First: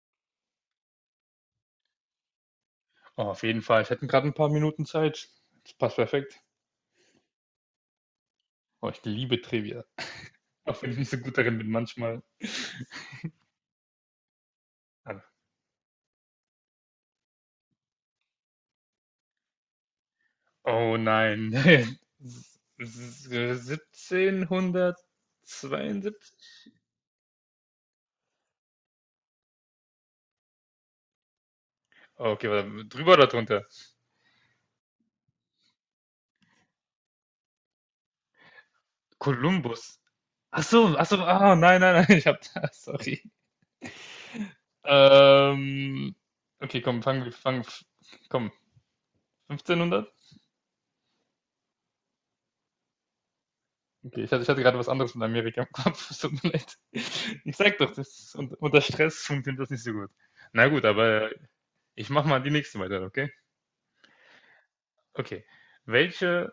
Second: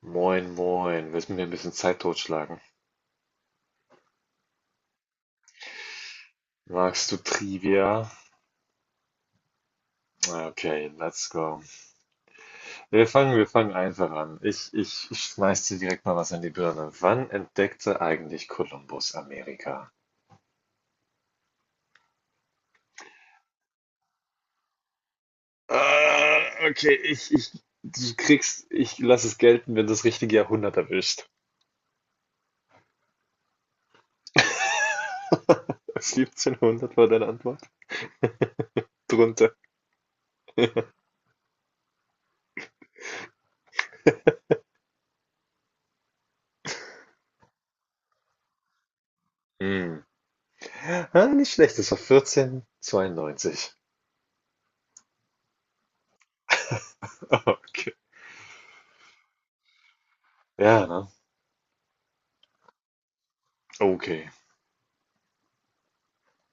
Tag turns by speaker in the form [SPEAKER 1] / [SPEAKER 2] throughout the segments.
[SPEAKER 1] Moin, moin. Willst mit mir ein bisschen Zeit totschlagen?
[SPEAKER 2] Oh, auf jeden Fall. Ich hätte gerade ein paar Minuten Zeit. Das passt perfekt.
[SPEAKER 1] Magst du Trivia?
[SPEAKER 2] Oh, ich liebe Trivia.
[SPEAKER 1] Ah,
[SPEAKER 2] Auch
[SPEAKER 1] okay,
[SPEAKER 2] wenn ich nicht so
[SPEAKER 1] let's
[SPEAKER 2] gut darin
[SPEAKER 1] go.
[SPEAKER 2] bin manchmal.
[SPEAKER 1] Wir fangen einfach an. Ich
[SPEAKER 2] Ah.
[SPEAKER 1] schmeiß dir direkt mal was in die Birne. Wann entdeckte eigentlich Kolumbus Amerika?
[SPEAKER 2] Oh nein. 1772?
[SPEAKER 1] Ah, okay, du kriegst, ich lass es gelten, wenn du das richtige Jahrhundert erwischt.
[SPEAKER 2] Okay, warte, drüber oder drunter?
[SPEAKER 1] 1700 war deine Antwort? Drunter.
[SPEAKER 2] Kolumbus. Ach so, nein, nein, nein, ich hab da, sorry. Ähm, okay, komm, komm,
[SPEAKER 1] Hm.
[SPEAKER 2] 1500?
[SPEAKER 1] Ah, nicht schlecht, das war 1492.
[SPEAKER 2] Okay, ich hatte gerade was anderes von Amerika im Kopf. Es tut mir leid. Ich sag
[SPEAKER 1] Okay.
[SPEAKER 2] doch, das ist, unter Stress funktioniert das nicht so gut. Na gut,
[SPEAKER 1] Ja, ne?
[SPEAKER 2] aber ich mach mal die nächste weiter, okay?
[SPEAKER 1] Okay.
[SPEAKER 2] Okay. Welche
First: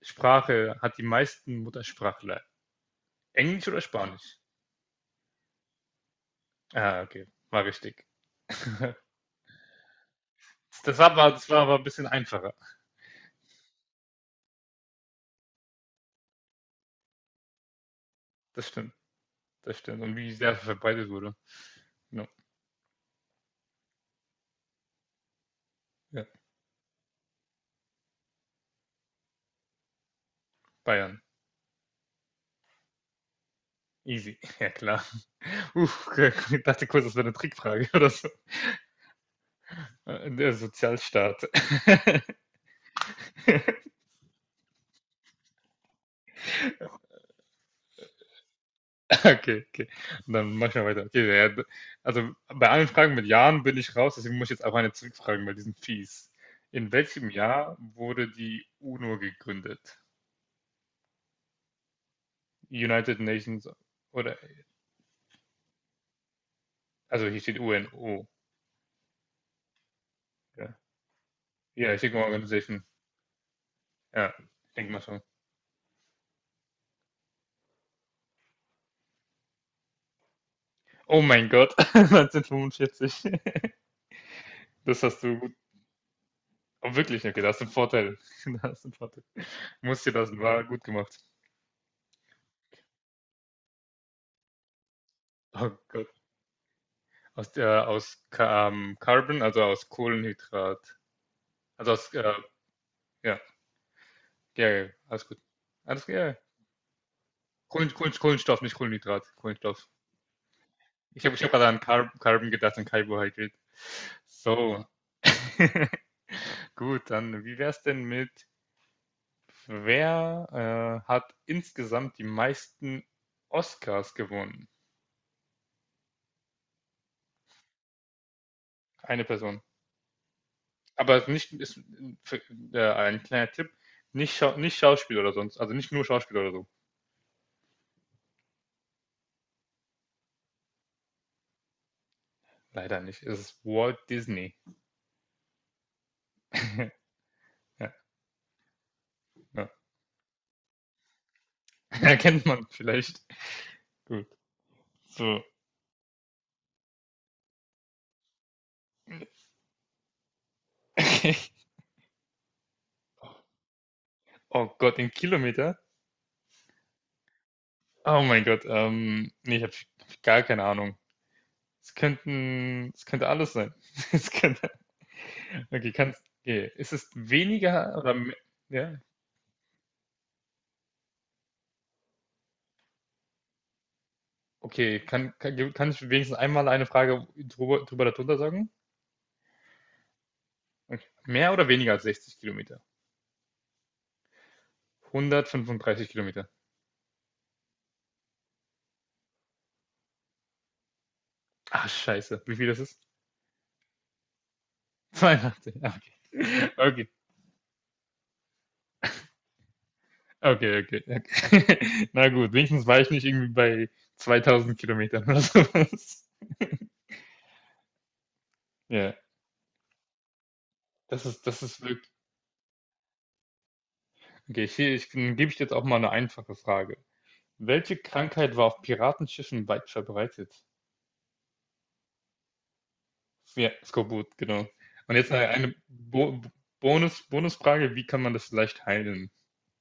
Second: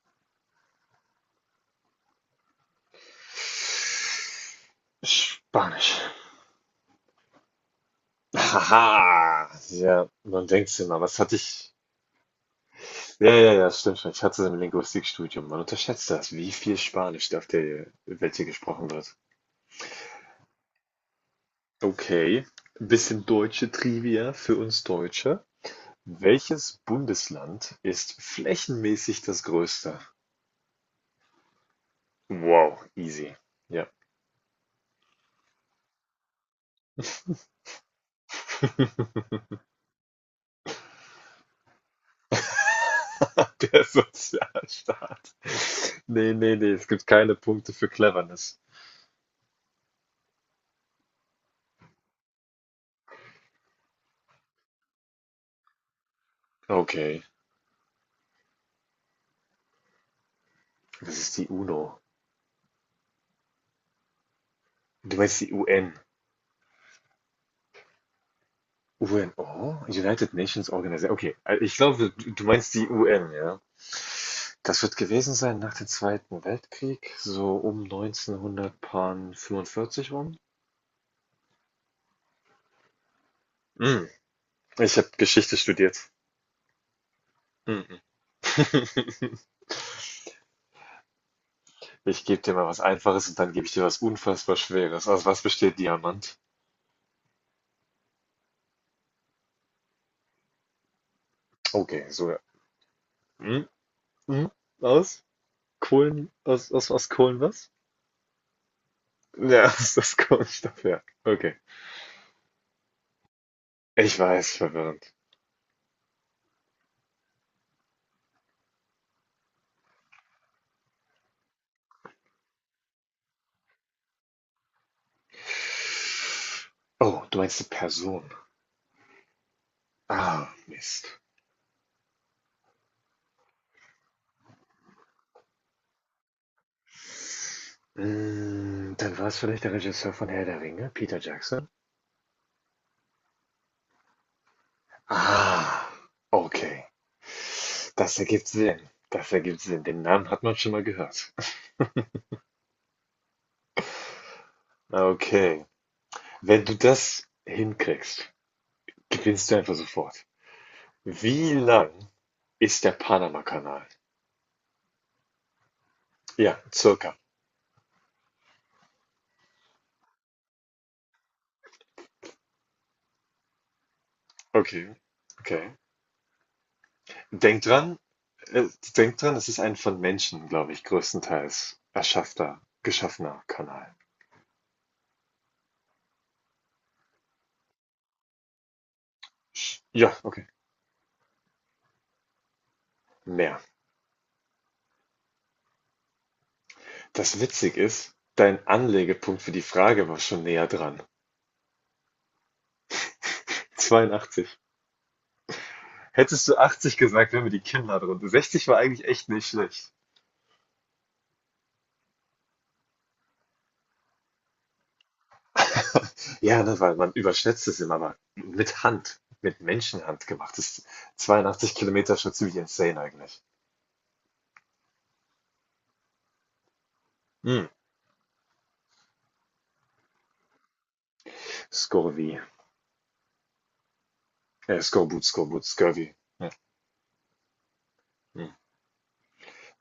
[SPEAKER 2] Sprache hat die meisten Muttersprachler? Englisch oder Spanisch?
[SPEAKER 1] Spanisch.
[SPEAKER 2] Okay, war richtig.
[SPEAKER 1] Haha, ja, man denkt sich
[SPEAKER 2] Das
[SPEAKER 1] immer,
[SPEAKER 2] war
[SPEAKER 1] was
[SPEAKER 2] aber,
[SPEAKER 1] hatte
[SPEAKER 2] das war
[SPEAKER 1] ich?
[SPEAKER 2] aber ein bisschen einfacher.
[SPEAKER 1] Ja, ja, ja, stimmt schon. Ich hatte es im Linguistikstudium. Man unterschätzt das, wie viel Spanisch auf der Welt hier
[SPEAKER 2] Das
[SPEAKER 1] gesprochen
[SPEAKER 2] stimmt,
[SPEAKER 1] wird.
[SPEAKER 2] das stimmt. Und wie sehr verbreitet wurde. No.
[SPEAKER 1] Okay, ein bisschen deutsche Trivia für uns Deutsche.
[SPEAKER 2] Ja.
[SPEAKER 1] Welches Bundesland ist flächenmäßig das größte?
[SPEAKER 2] Bayern.
[SPEAKER 1] Wow, easy. Ja,
[SPEAKER 2] Easy. Ja, klar. Uff, ich dachte kurz, das wäre eine Trickfrage oder so. Der Sozialstaat.
[SPEAKER 1] der Sozialstaat. Nee, nee, nee, es gibt keine Punkte für Cleverness.
[SPEAKER 2] Okay, okay. Dann mach ich mal weiter. Okay, ja, also bei allen Fragen mit Jahren bin ich raus, deswegen muss ich jetzt auch eine zurückfragen, weil die sind fies. In
[SPEAKER 1] Okay,
[SPEAKER 2] welchem Jahr wurde die UNO gegründet?
[SPEAKER 1] das ist die UNO.
[SPEAKER 2] United Nations oder,
[SPEAKER 1] Du meinst die UN.
[SPEAKER 2] also hier steht UNO.
[SPEAKER 1] UNO? United Nations
[SPEAKER 2] Ja,
[SPEAKER 1] Organization. Okay, ich
[SPEAKER 2] ja hier
[SPEAKER 1] glaube,
[SPEAKER 2] steht
[SPEAKER 1] du meinst
[SPEAKER 2] Organization.
[SPEAKER 1] die UN, ja.
[SPEAKER 2] Ja, ich
[SPEAKER 1] Das
[SPEAKER 2] denke
[SPEAKER 1] wird
[SPEAKER 2] mal schon.
[SPEAKER 1] gewesen sein nach dem Zweiten Weltkrieg, so um 1945 rum.
[SPEAKER 2] Oh mein Gott, 1945.
[SPEAKER 1] Hm, Ich
[SPEAKER 2] Das
[SPEAKER 1] habe
[SPEAKER 2] hast du gut.
[SPEAKER 1] Geschichte studiert.
[SPEAKER 2] Oh, wirklich, okay, da hast du einen
[SPEAKER 1] Hm, hm.
[SPEAKER 2] Vorteil. Da hast du einen Vorteil. Muss dir das war gut gemacht.
[SPEAKER 1] Ich gebe dir mal was Einfaches und dann gebe ich dir was unfassbar Schweres. Aus was besteht
[SPEAKER 2] Oh Gott.
[SPEAKER 1] Diamant?
[SPEAKER 2] Aus Carbon, also aus Kohlenhydrat. Also
[SPEAKER 1] Okay,
[SPEAKER 2] aus,
[SPEAKER 1] so ja.
[SPEAKER 2] ja,
[SPEAKER 1] Hm, hm,
[SPEAKER 2] ja, ja,
[SPEAKER 1] Aus
[SPEAKER 2] alles gut. Alles,
[SPEAKER 1] Kohlen,
[SPEAKER 2] ja.
[SPEAKER 1] aus Kohlen was?
[SPEAKER 2] Kohlenstoff, nicht Kohlenhydrat,
[SPEAKER 1] Ja,
[SPEAKER 2] Kohlenstoff.
[SPEAKER 1] aus Kohlenstoff, ja.
[SPEAKER 2] Ich hab
[SPEAKER 1] Okay.
[SPEAKER 2] gerade an Carbon gedacht, an Carbohydrate.
[SPEAKER 1] Ich weiß,
[SPEAKER 2] So.
[SPEAKER 1] verwirrend.
[SPEAKER 2] Gut, dann wie wär's denn mit, wer hat insgesamt die meisten Oscars gewonnen?
[SPEAKER 1] Oh, du meinst die Person.
[SPEAKER 2] Eine Person.
[SPEAKER 1] Ah, Mist.
[SPEAKER 2] Aber nicht, ist, ein kleiner Tipp, nicht, Schau nicht Schauspiel oder sonst, also nicht nur Schauspiel oder so.
[SPEAKER 1] Dann war es vielleicht der Regisseur von Herr der Ringe, Peter Jackson?
[SPEAKER 2] Leider nicht. Es ist Walt Disney.
[SPEAKER 1] Ah, okay.
[SPEAKER 2] Ja,
[SPEAKER 1] Das ergibt Sinn. Das ergibt
[SPEAKER 2] ja.
[SPEAKER 1] Sinn. Den Namen hat man schon mal gehört.
[SPEAKER 2] Erkennt man vielleicht. Gut. So.
[SPEAKER 1] Okay. Wenn du das hinkriegst, gewinnst du einfach sofort. Wie lang ist der Panama Kanal?
[SPEAKER 2] Oh Gott, in Kilometer?
[SPEAKER 1] Ja, circa.
[SPEAKER 2] Oh mein Gott. Nee, ich hab gar keine Ahnung. Es könnte alles sein. Es könnte.
[SPEAKER 1] Okay. Okay.
[SPEAKER 2] Okay, kannst. Okay. Ist es
[SPEAKER 1] Denk
[SPEAKER 2] weniger
[SPEAKER 1] dran,
[SPEAKER 2] oder mehr?
[SPEAKER 1] Äh,
[SPEAKER 2] Ja.
[SPEAKER 1] denk dran, es ist ein von Menschen, glaube ich, größtenteils erschaffter, geschaffener Kanal.
[SPEAKER 2] Okay, kann ich wenigstens einmal eine Frage drüber darunter sagen?
[SPEAKER 1] Ja, okay.
[SPEAKER 2] Okay. Mehr oder weniger als 60 Kilometer?
[SPEAKER 1] Mehr.
[SPEAKER 2] 135 Kilometer.
[SPEAKER 1] Das witzig ist, dein Anlegepunkt für die Frage war schon näher dran.
[SPEAKER 2] Ah, scheiße. Wie viel das ist?
[SPEAKER 1] 82.
[SPEAKER 2] Weihnachten, ja,
[SPEAKER 1] Hättest du 80
[SPEAKER 2] okay.
[SPEAKER 1] gesagt, wären wir die Kinder drunter. 60 war eigentlich echt nicht schlecht.
[SPEAKER 2] Okay, okay, okay. Okay. Na gut, wenigstens war ich nicht irgendwie bei 2000 Kilometern oder sowas.
[SPEAKER 1] Ja, ne, weil man überschätzt es immer, aber mit
[SPEAKER 2] Ja,
[SPEAKER 1] Hand, mit Menschenhand gemacht ist
[SPEAKER 2] das
[SPEAKER 1] 82
[SPEAKER 2] ist wirklich.
[SPEAKER 1] Kilometer schon ziemlich insane eigentlich.
[SPEAKER 2] Okay, dann gebe ich jetzt auch mal eine einfache Frage.
[SPEAKER 1] Hm.
[SPEAKER 2] Welche Krankheit war auf Piratenschiffen weit verbreitet?
[SPEAKER 1] Scurvy.
[SPEAKER 2] Ja, Skorbut, genau. Und
[SPEAKER 1] Skorbut,
[SPEAKER 2] jetzt
[SPEAKER 1] Skorbut,
[SPEAKER 2] eine
[SPEAKER 1] Scurvy. Ja.
[SPEAKER 2] Bonusfrage, wie kann man
[SPEAKER 1] Hm.
[SPEAKER 2] das leicht heilen?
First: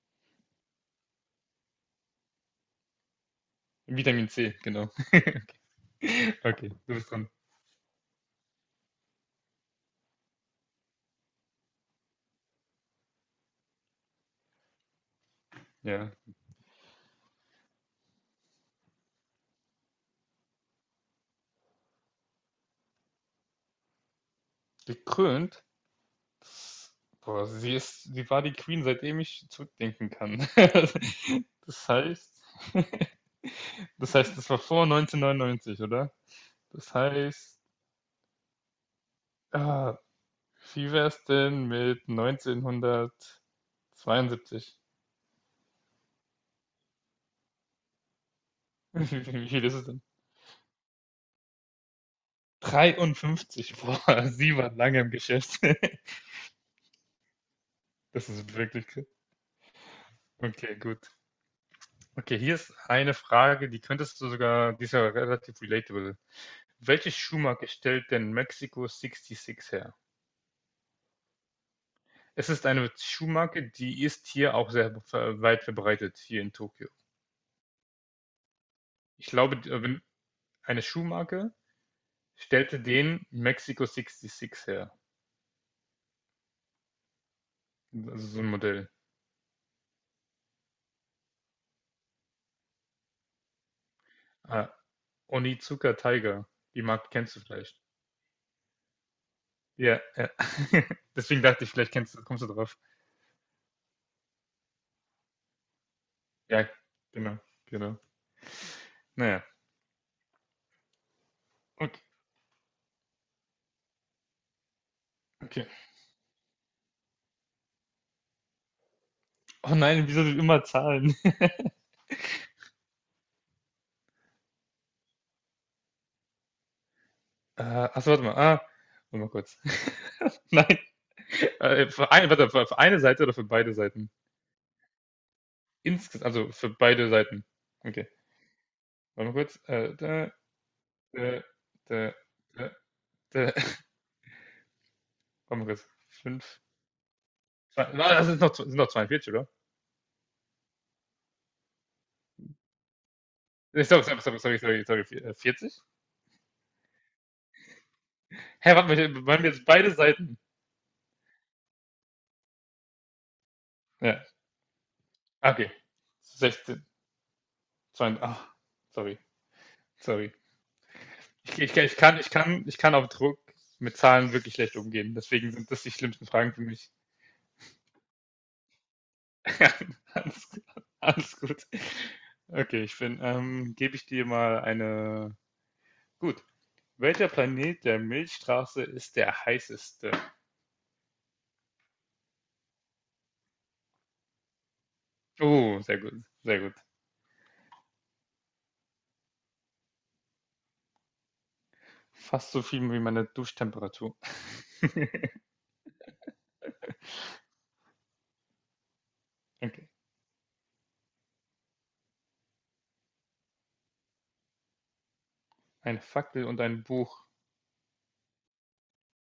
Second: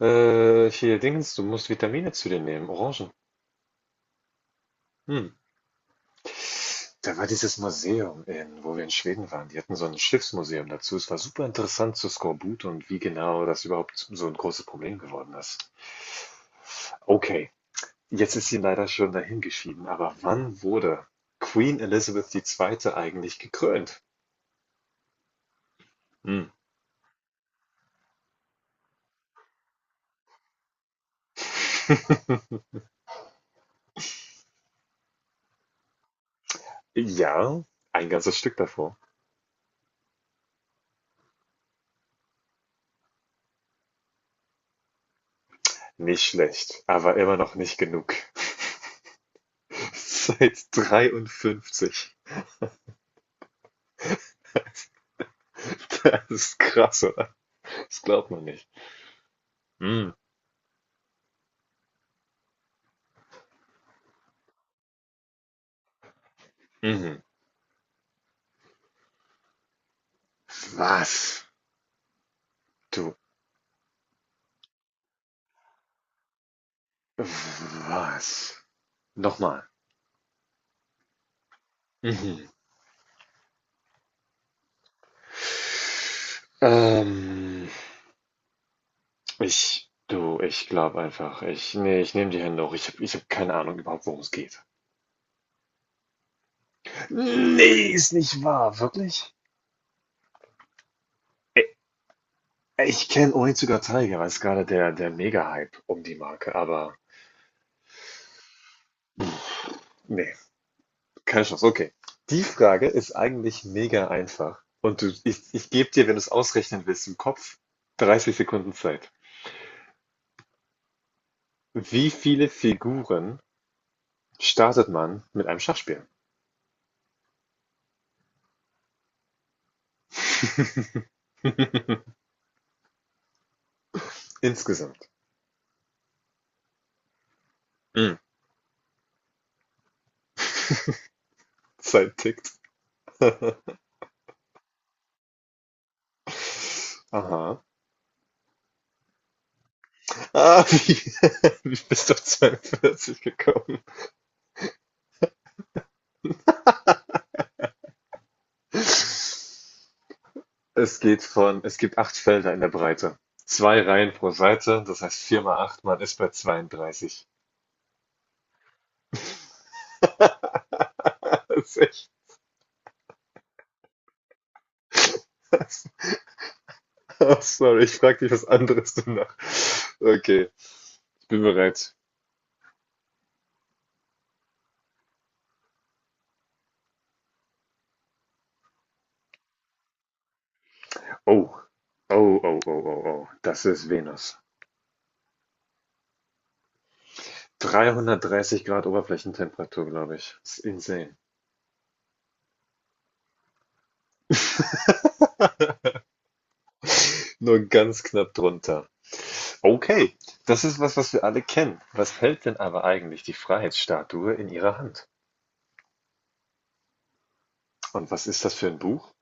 [SPEAKER 1] Hier, Dingens, du musst Vitamine zu dir nehmen, Orangen.
[SPEAKER 2] Vitamin C, genau.
[SPEAKER 1] Hm.
[SPEAKER 2] Okay, du bist
[SPEAKER 1] Da war
[SPEAKER 2] dran.
[SPEAKER 1] dieses Museum, in, wo wir in Schweden waren. Die hatten so ein Schiffsmuseum dazu. Es war super interessant zu Skorbut und wie genau das überhaupt so ein großes Problem geworden ist.
[SPEAKER 2] Ja.
[SPEAKER 1] Okay, jetzt ist sie leider schon dahingeschieden, aber wann wurde Queen Elizabeth II. Eigentlich gekrönt?
[SPEAKER 2] Gekrönt.
[SPEAKER 1] Hm.
[SPEAKER 2] Das, boah, sie war die Queen, seitdem ich zurückdenken kann. Das heißt, das war vor 1999, oder? Das heißt,
[SPEAKER 1] Ja, ein ganzes Stück davor.
[SPEAKER 2] ah, wie wäre es denn mit 1972?
[SPEAKER 1] Nicht schlecht, aber immer noch nicht genug.
[SPEAKER 2] Wie viel ist es denn?
[SPEAKER 1] Seit 53.
[SPEAKER 2] 53, boah, sie war lange im Geschäft.
[SPEAKER 1] Das ist krass, oder? Das
[SPEAKER 2] Das
[SPEAKER 1] glaubt man
[SPEAKER 2] ist
[SPEAKER 1] nicht.
[SPEAKER 2] wirklich krass.
[SPEAKER 1] Mhm.
[SPEAKER 2] Okay, gut. Okay, hier ist eine Frage, die könntest du sogar, die ist ja relativ relatable. Welche
[SPEAKER 1] Mhm.
[SPEAKER 2] Schuhmarke stellt denn Mexico sixty her?
[SPEAKER 1] Was?
[SPEAKER 2] Es ist eine
[SPEAKER 1] Du.
[SPEAKER 2] Schuhmarke, die ist hier auch sehr weit verbreitet, hier in Tokio.
[SPEAKER 1] Was?
[SPEAKER 2] Ich glaube,
[SPEAKER 1] Nochmal.
[SPEAKER 2] wenn eine Schuhmarke
[SPEAKER 1] Mhm.
[SPEAKER 2] stellte den Mexico 66 her.
[SPEAKER 1] Ähm,
[SPEAKER 2] Also so ein Modell.
[SPEAKER 1] ich. Du, ich glaube einfach, nee, ich nehme die Hände hoch. Ich hab keine Ahnung überhaupt, worum es geht.
[SPEAKER 2] Ah, Onizuka Tiger. Die Marke kennst du vielleicht.
[SPEAKER 1] Nee, ist nicht wahr, wirklich?
[SPEAKER 2] Ja, ja. Deswegen dachte ich, vielleicht kennst du, kommst du drauf.
[SPEAKER 1] Ich kenne Onitsuka Tiger, weil es gerade der Mega-Hype um die Marke,
[SPEAKER 2] Ja,
[SPEAKER 1] aber
[SPEAKER 2] genau, genau. Naja,
[SPEAKER 1] nee. Keine Chance, okay.
[SPEAKER 2] okay.
[SPEAKER 1] Die Frage ist eigentlich mega einfach. Und du, ich,
[SPEAKER 2] Okay.
[SPEAKER 1] ich gebe dir, wenn du es ausrechnen willst, im Kopf 30 Sekunden Zeit.
[SPEAKER 2] Oh nein, wieso sind immer Zahlen?
[SPEAKER 1] Wie viele Figuren startet man mit einem Schachspiel?
[SPEAKER 2] Äh, achso, warte mal. Ah, warte mal kurz. Nein. Warte, für eine Seite oder für beide Seiten?
[SPEAKER 1] Insgesamt.
[SPEAKER 2] Insges also für beide Seiten. Okay.
[SPEAKER 1] Hm.
[SPEAKER 2] Warte mal kurz. Da, da, da,
[SPEAKER 1] Zeit tickt.
[SPEAKER 2] da, da. Warte mal kurz. Fünf.
[SPEAKER 1] Aha.
[SPEAKER 2] Zwei, na, das sind noch, 42 oder?
[SPEAKER 1] Ah, wie, wie bist du auf 42 gekommen?
[SPEAKER 2] Nee, Sorry, sorry, sorry, sorry, sorry, sorry. 40? Hä, warte mal, waren wir jetzt beide Seiten?
[SPEAKER 1] Es geht von, es gibt acht Felder in der Breite. Zwei Reihen
[SPEAKER 2] Ja.
[SPEAKER 1] pro Seite, das heißt 4
[SPEAKER 2] Ah,
[SPEAKER 1] mal
[SPEAKER 2] okay.
[SPEAKER 1] 8. Man ist bei
[SPEAKER 2] 16.
[SPEAKER 1] 32.
[SPEAKER 2] 20. Ah, sorry, sorry.
[SPEAKER 1] Das
[SPEAKER 2] Ich, ich,
[SPEAKER 1] ist
[SPEAKER 2] ich,
[SPEAKER 1] echt.
[SPEAKER 2] kann, ich, kann, ich kann auf Druck mit Zahlen wirklich schlecht umgehen. Deswegen sind das die schlimmsten Fragen für mich.
[SPEAKER 1] Sorry, ich frage dich was anderes danach. Okay,
[SPEAKER 2] alles,
[SPEAKER 1] ich
[SPEAKER 2] alles
[SPEAKER 1] bin
[SPEAKER 2] gut.
[SPEAKER 1] bereit.
[SPEAKER 2] Okay, gebe ich dir mal eine. Gut. Welcher Planet der Milchstraße ist der heißeste?
[SPEAKER 1] Oh, oh, oh, oh, oh, oh. Das ist Venus.
[SPEAKER 2] Oh, sehr gut, sehr gut.
[SPEAKER 1] 330 Grad Oberflächentemperatur, glaube ich. Das ist insane.
[SPEAKER 2] Fast so viel wie meine Duschtemperatur.
[SPEAKER 1] Nur ganz knapp drunter.
[SPEAKER 2] Okay.
[SPEAKER 1] Okay, das ist was, was wir alle kennen. Was hält denn aber eigentlich die Freiheitsstatue in ihrer Hand?
[SPEAKER 2] Eine Fackel und ein Buch.
[SPEAKER 1] Und was ist das für ein Buch?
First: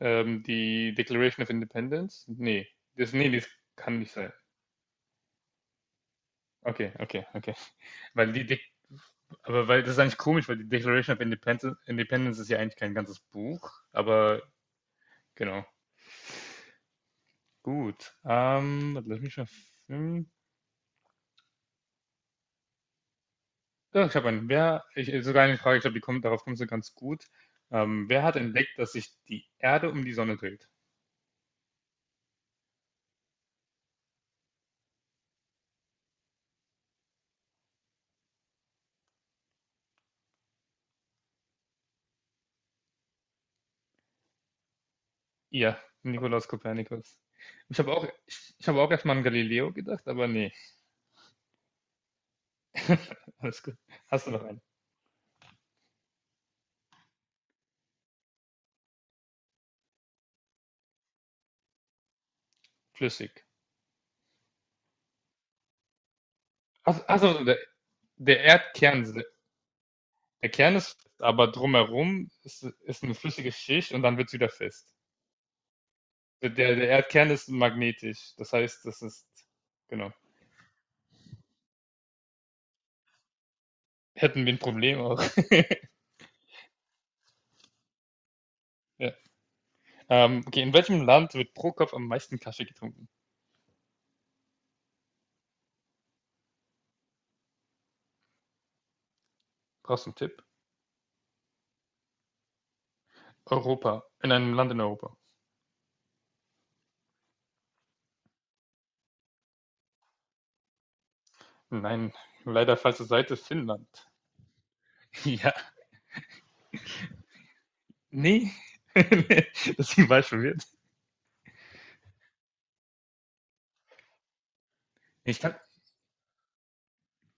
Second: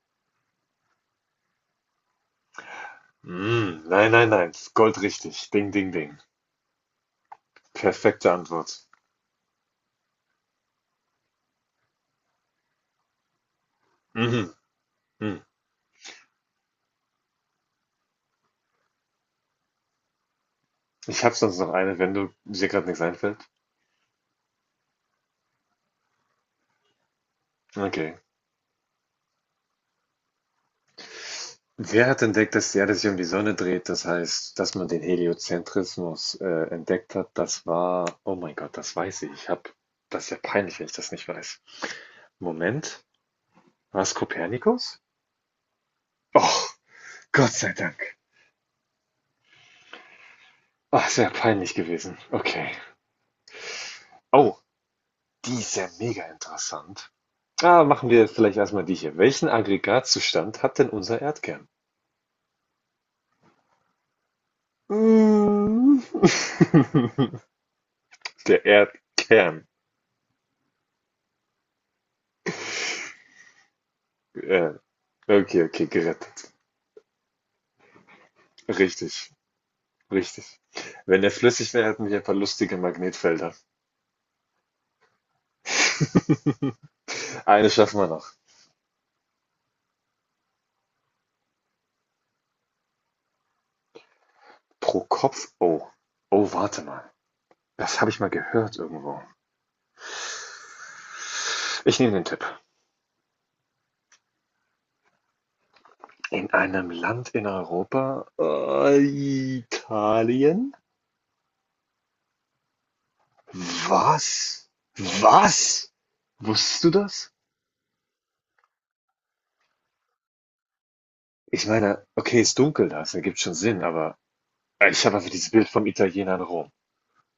[SPEAKER 2] Die Declaration of Independence? Nee. Das, nee, das
[SPEAKER 1] Mm,
[SPEAKER 2] kann
[SPEAKER 1] nein,
[SPEAKER 2] nicht
[SPEAKER 1] nein,
[SPEAKER 2] sein.
[SPEAKER 1] nein. Das ist goldrichtig. Ding, ding, ding.
[SPEAKER 2] Okay, okay, okay.
[SPEAKER 1] Perfekte
[SPEAKER 2] Weil die
[SPEAKER 1] Antwort.
[SPEAKER 2] Aber weil das ist eigentlich komisch, weil die Declaration of Independence ist ja eigentlich kein ganzes Buch, aber
[SPEAKER 1] Mhm. Mhm.
[SPEAKER 2] genau. Gut. Warte, lass mich mal. Hm.
[SPEAKER 1] Ich habe sonst noch eine, wenn du dir gerade nichts einfällt.
[SPEAKER 2] Ja, ich habe einen. Sogar eine Frage, ich glaube, darauf kommst du ganz gut. Ähm,
[SPEAKER 1] Okay.
[SPEAKER 2] wer hat entdeckt, dass sich die Erde um die Sonne dreht?
[SPEAKER 1] Wer hat entdeckt, dass die Erde sich um die Sonne dreht? Das heißt, dass man den Heliozentrismus entdeckt hat. Das war, oh mein Gott, das weiß ich. Ich habe, das ist ja peinlich, wenn ich das nicht weiß. Moment, war es Kopernikus?
[SPEAKER 2] Ihr, Nikolaus
[SPEAKER 1] Oh,
[SPEAKER 2] Kopernikus.
[SPEAKER 1] Gott sei
[SPEAKER 2] Ich habe auch,
[SPEAKER 1] Dank.
[SPEAKER 2] ich, ich habe auch erstmal an Galileo gedacht, aber nee.
[SPEAKER 1] Ach, sehr peinlich gewesen. Okay.
[SPEAKER 2] Alles gut. Hast du noch
[SPEAKER 1] Oh,
[SPEAKER 2] einen?
[SPEAKER 1] die ist ja mega interessant. Ah, machen wir vielleicht erstmal die hier. Welchen Aggregatzustand hat denn unser Erdkern?
[SPEAKER 2] Flüssig.
[SPEAKER 1] Mm.
[SPEAKER 2] Achso, der
[SPEAKER 1] Der
[SPEAKER 2] Erdkern.
[SPEAKER 1] Erdkern.
[SPEAKER 2] Der Kern ist fest, aber drumherum ist eine flüssige Schicht und dann wird es wieder
[SPEAKER 1] Äh,
[SPEAKER 2] fest.
[SPEAKER 1] okay, okay, gerettet.
[SPEAKER 2] Der Erdkern ist magnetisch, das heißt,
[SPEAKER 1] Richtig,
[SPEAKER 2] genau,
[SPEAKER 1] richtig. Wenn der flüssig wäre, hätten wir ein paar lustige Magnetfelder.
[SPEAKER 2] hätten wir ein Problem auch.
[SPEAKER 1] Eine schaffen wir noch.
[SPEAKER 2] Ja. Okay, in welchem Land wird pro Kopf am meisten Kaffee getrunken?
[SPEAKER 1] Pro Kopf. Oh. Oh, warte mal. Das habe ich mal gehört irgendwo.
[SPEAKER 2] Brauchst du einen Tipp?
[SPEAKER 1] Ich nehme den Tipp.
[SPEAKER 2] Europa, in einem Land in Europa.
[SPEAKER 1] In einem Land in Europa? Italien?
[SPEAKER 2] Nein, leider falsche Seite, Finnland.
[SPEAKER 1] Was?
[SPEAKER 2] Ja,
[SPEAKER 1] Was? Wusstest du das?
[SPEAKER 2] nee, das war ich verwirrt.
[SPEAKER 1] Ich meine, okay, ist dunkel da, das ergibt schon Sinn, aber ich habe einfach
[SPEAKER 2] Ich
[SPEAKER 1] dieses
[SPEAKER 2] kann,
[SPEAKER 1] Bild vom Italiener in Rom.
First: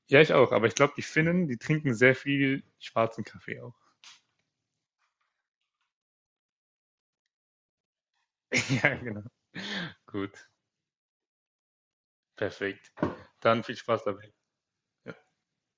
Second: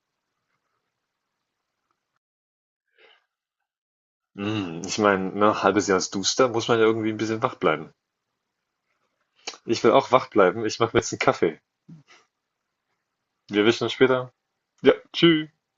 [SPEAKER 2] ja, ich auch, aber ich glaube, die Finnen, die trinken sehr viel schwarzen Kaffee auch.
[SPEAKER 1] Hm, ich meine, ne, halbes Jahr ist duster, muss man ja irgendwie ein bisschen wach bleiben.
[SPEAKER 2] Ja, genau.
[SPEAKER 1] Ich will auch wach
[SPEAKER 2] Gut.
[SPEAKER 1] bleiben. Ich mache mir jetzt einen Kaffee.
[SPEAKER 2] Perfekt.
[SPEAKER 1] Wir
[SPEAKER 2] Dann viel
[SPEAKER 1] erwischen uns
[SPEAKER 2] Spaß dabei.
[SPEAKER 1] später.
[SPEAKER 2] Ja.
[SPEAKER 1] Ja, tschü